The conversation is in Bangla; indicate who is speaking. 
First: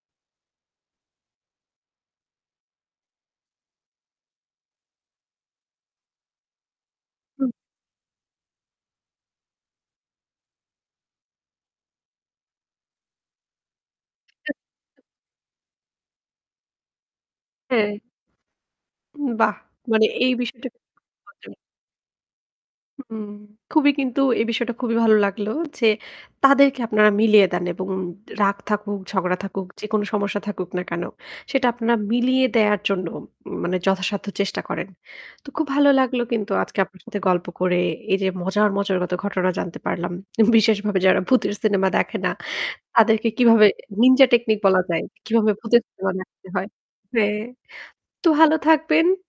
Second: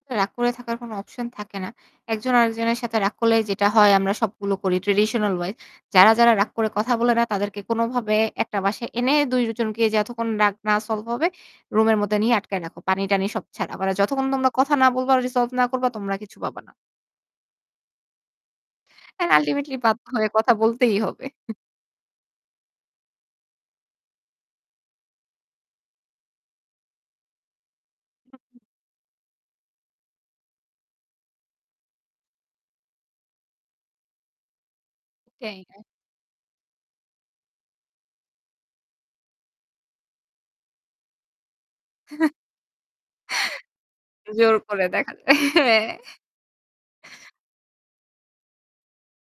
Speaker 1: রাগ করে থাকার কোন অপশন থাকে না। একজন আরেকজনের সাথে রাগ করলে যেটা হয় আমরা সবগুলো করি ট্র্যাডিশনাল ওয়াইজ। যারা, যারা রাগ করে কথা বলে না
Speaker 2: হু।
Speaker 1: তাদেরকে কোনভাবে ১ টা বাসায় এনে ২ জনকে যতক্ষণ রাগ না সলভ হবে রুমের মধ্যে নিয়ে আটকায় রাখো। পানি টানি সব ছাড়া। যতক্ষণ তোমরা কথা না বলবা আর রিসলভ না করবা তোমরা কিছু পাবা না।
Speaker 2: হ্যাঁ।
Speaker 1: অ্যান্ড
Speaker 2: বাহ!
Speaker 1: আল্টিমেটলি বাধ্য
Speaker 2: মানে
Speaker 1: হয়ে
Speaker 2: এই
Speaker 1: কথা
Speaker 2: বিষয়টা
Speaker 1: বলতেই হবে।
Speaker 2: [unintelligible] হুম, খুবই কিন্তু এই বিষয়টা খুবই ভালো লাগলো যে তাদেরকে আপনারা মিলিয়ে দেন এবং রাগ থাকুক, ঝগড়া থাকুক, যেকোন সমস্যা থাকুক না কেন, সেটা আপনারা মিলিয়ে দেয়ার জন্য মানে যথাসাধ্য চেষ্টা করেন। তো খুব
Speaker 1: [unintelligible] না।
Speaker 2: ভালো লাগলো কিন্তু আজকে আপনার সাথে গল্প করে এই যে মজার, মজার কত ঘটনা জানতে পারলাম। বিশেষভাবে যারা ভূতের সিনেমা দেখে না, তাদেরকে কিভাবে নিন্জা
Speaker 1: জোর
Speaker 2: টেকনিক বলা
Speaker 1: করে
Speaker 2: যায়।
Speaker 1: দেখা যায়।
Speaker 2: কীভাবে
Speaker 1: হ্যা।
Speaker 2: ভূতের সিনেমা দেখতে হয়। হ্যাঁ, তো ভালো থাকবেন।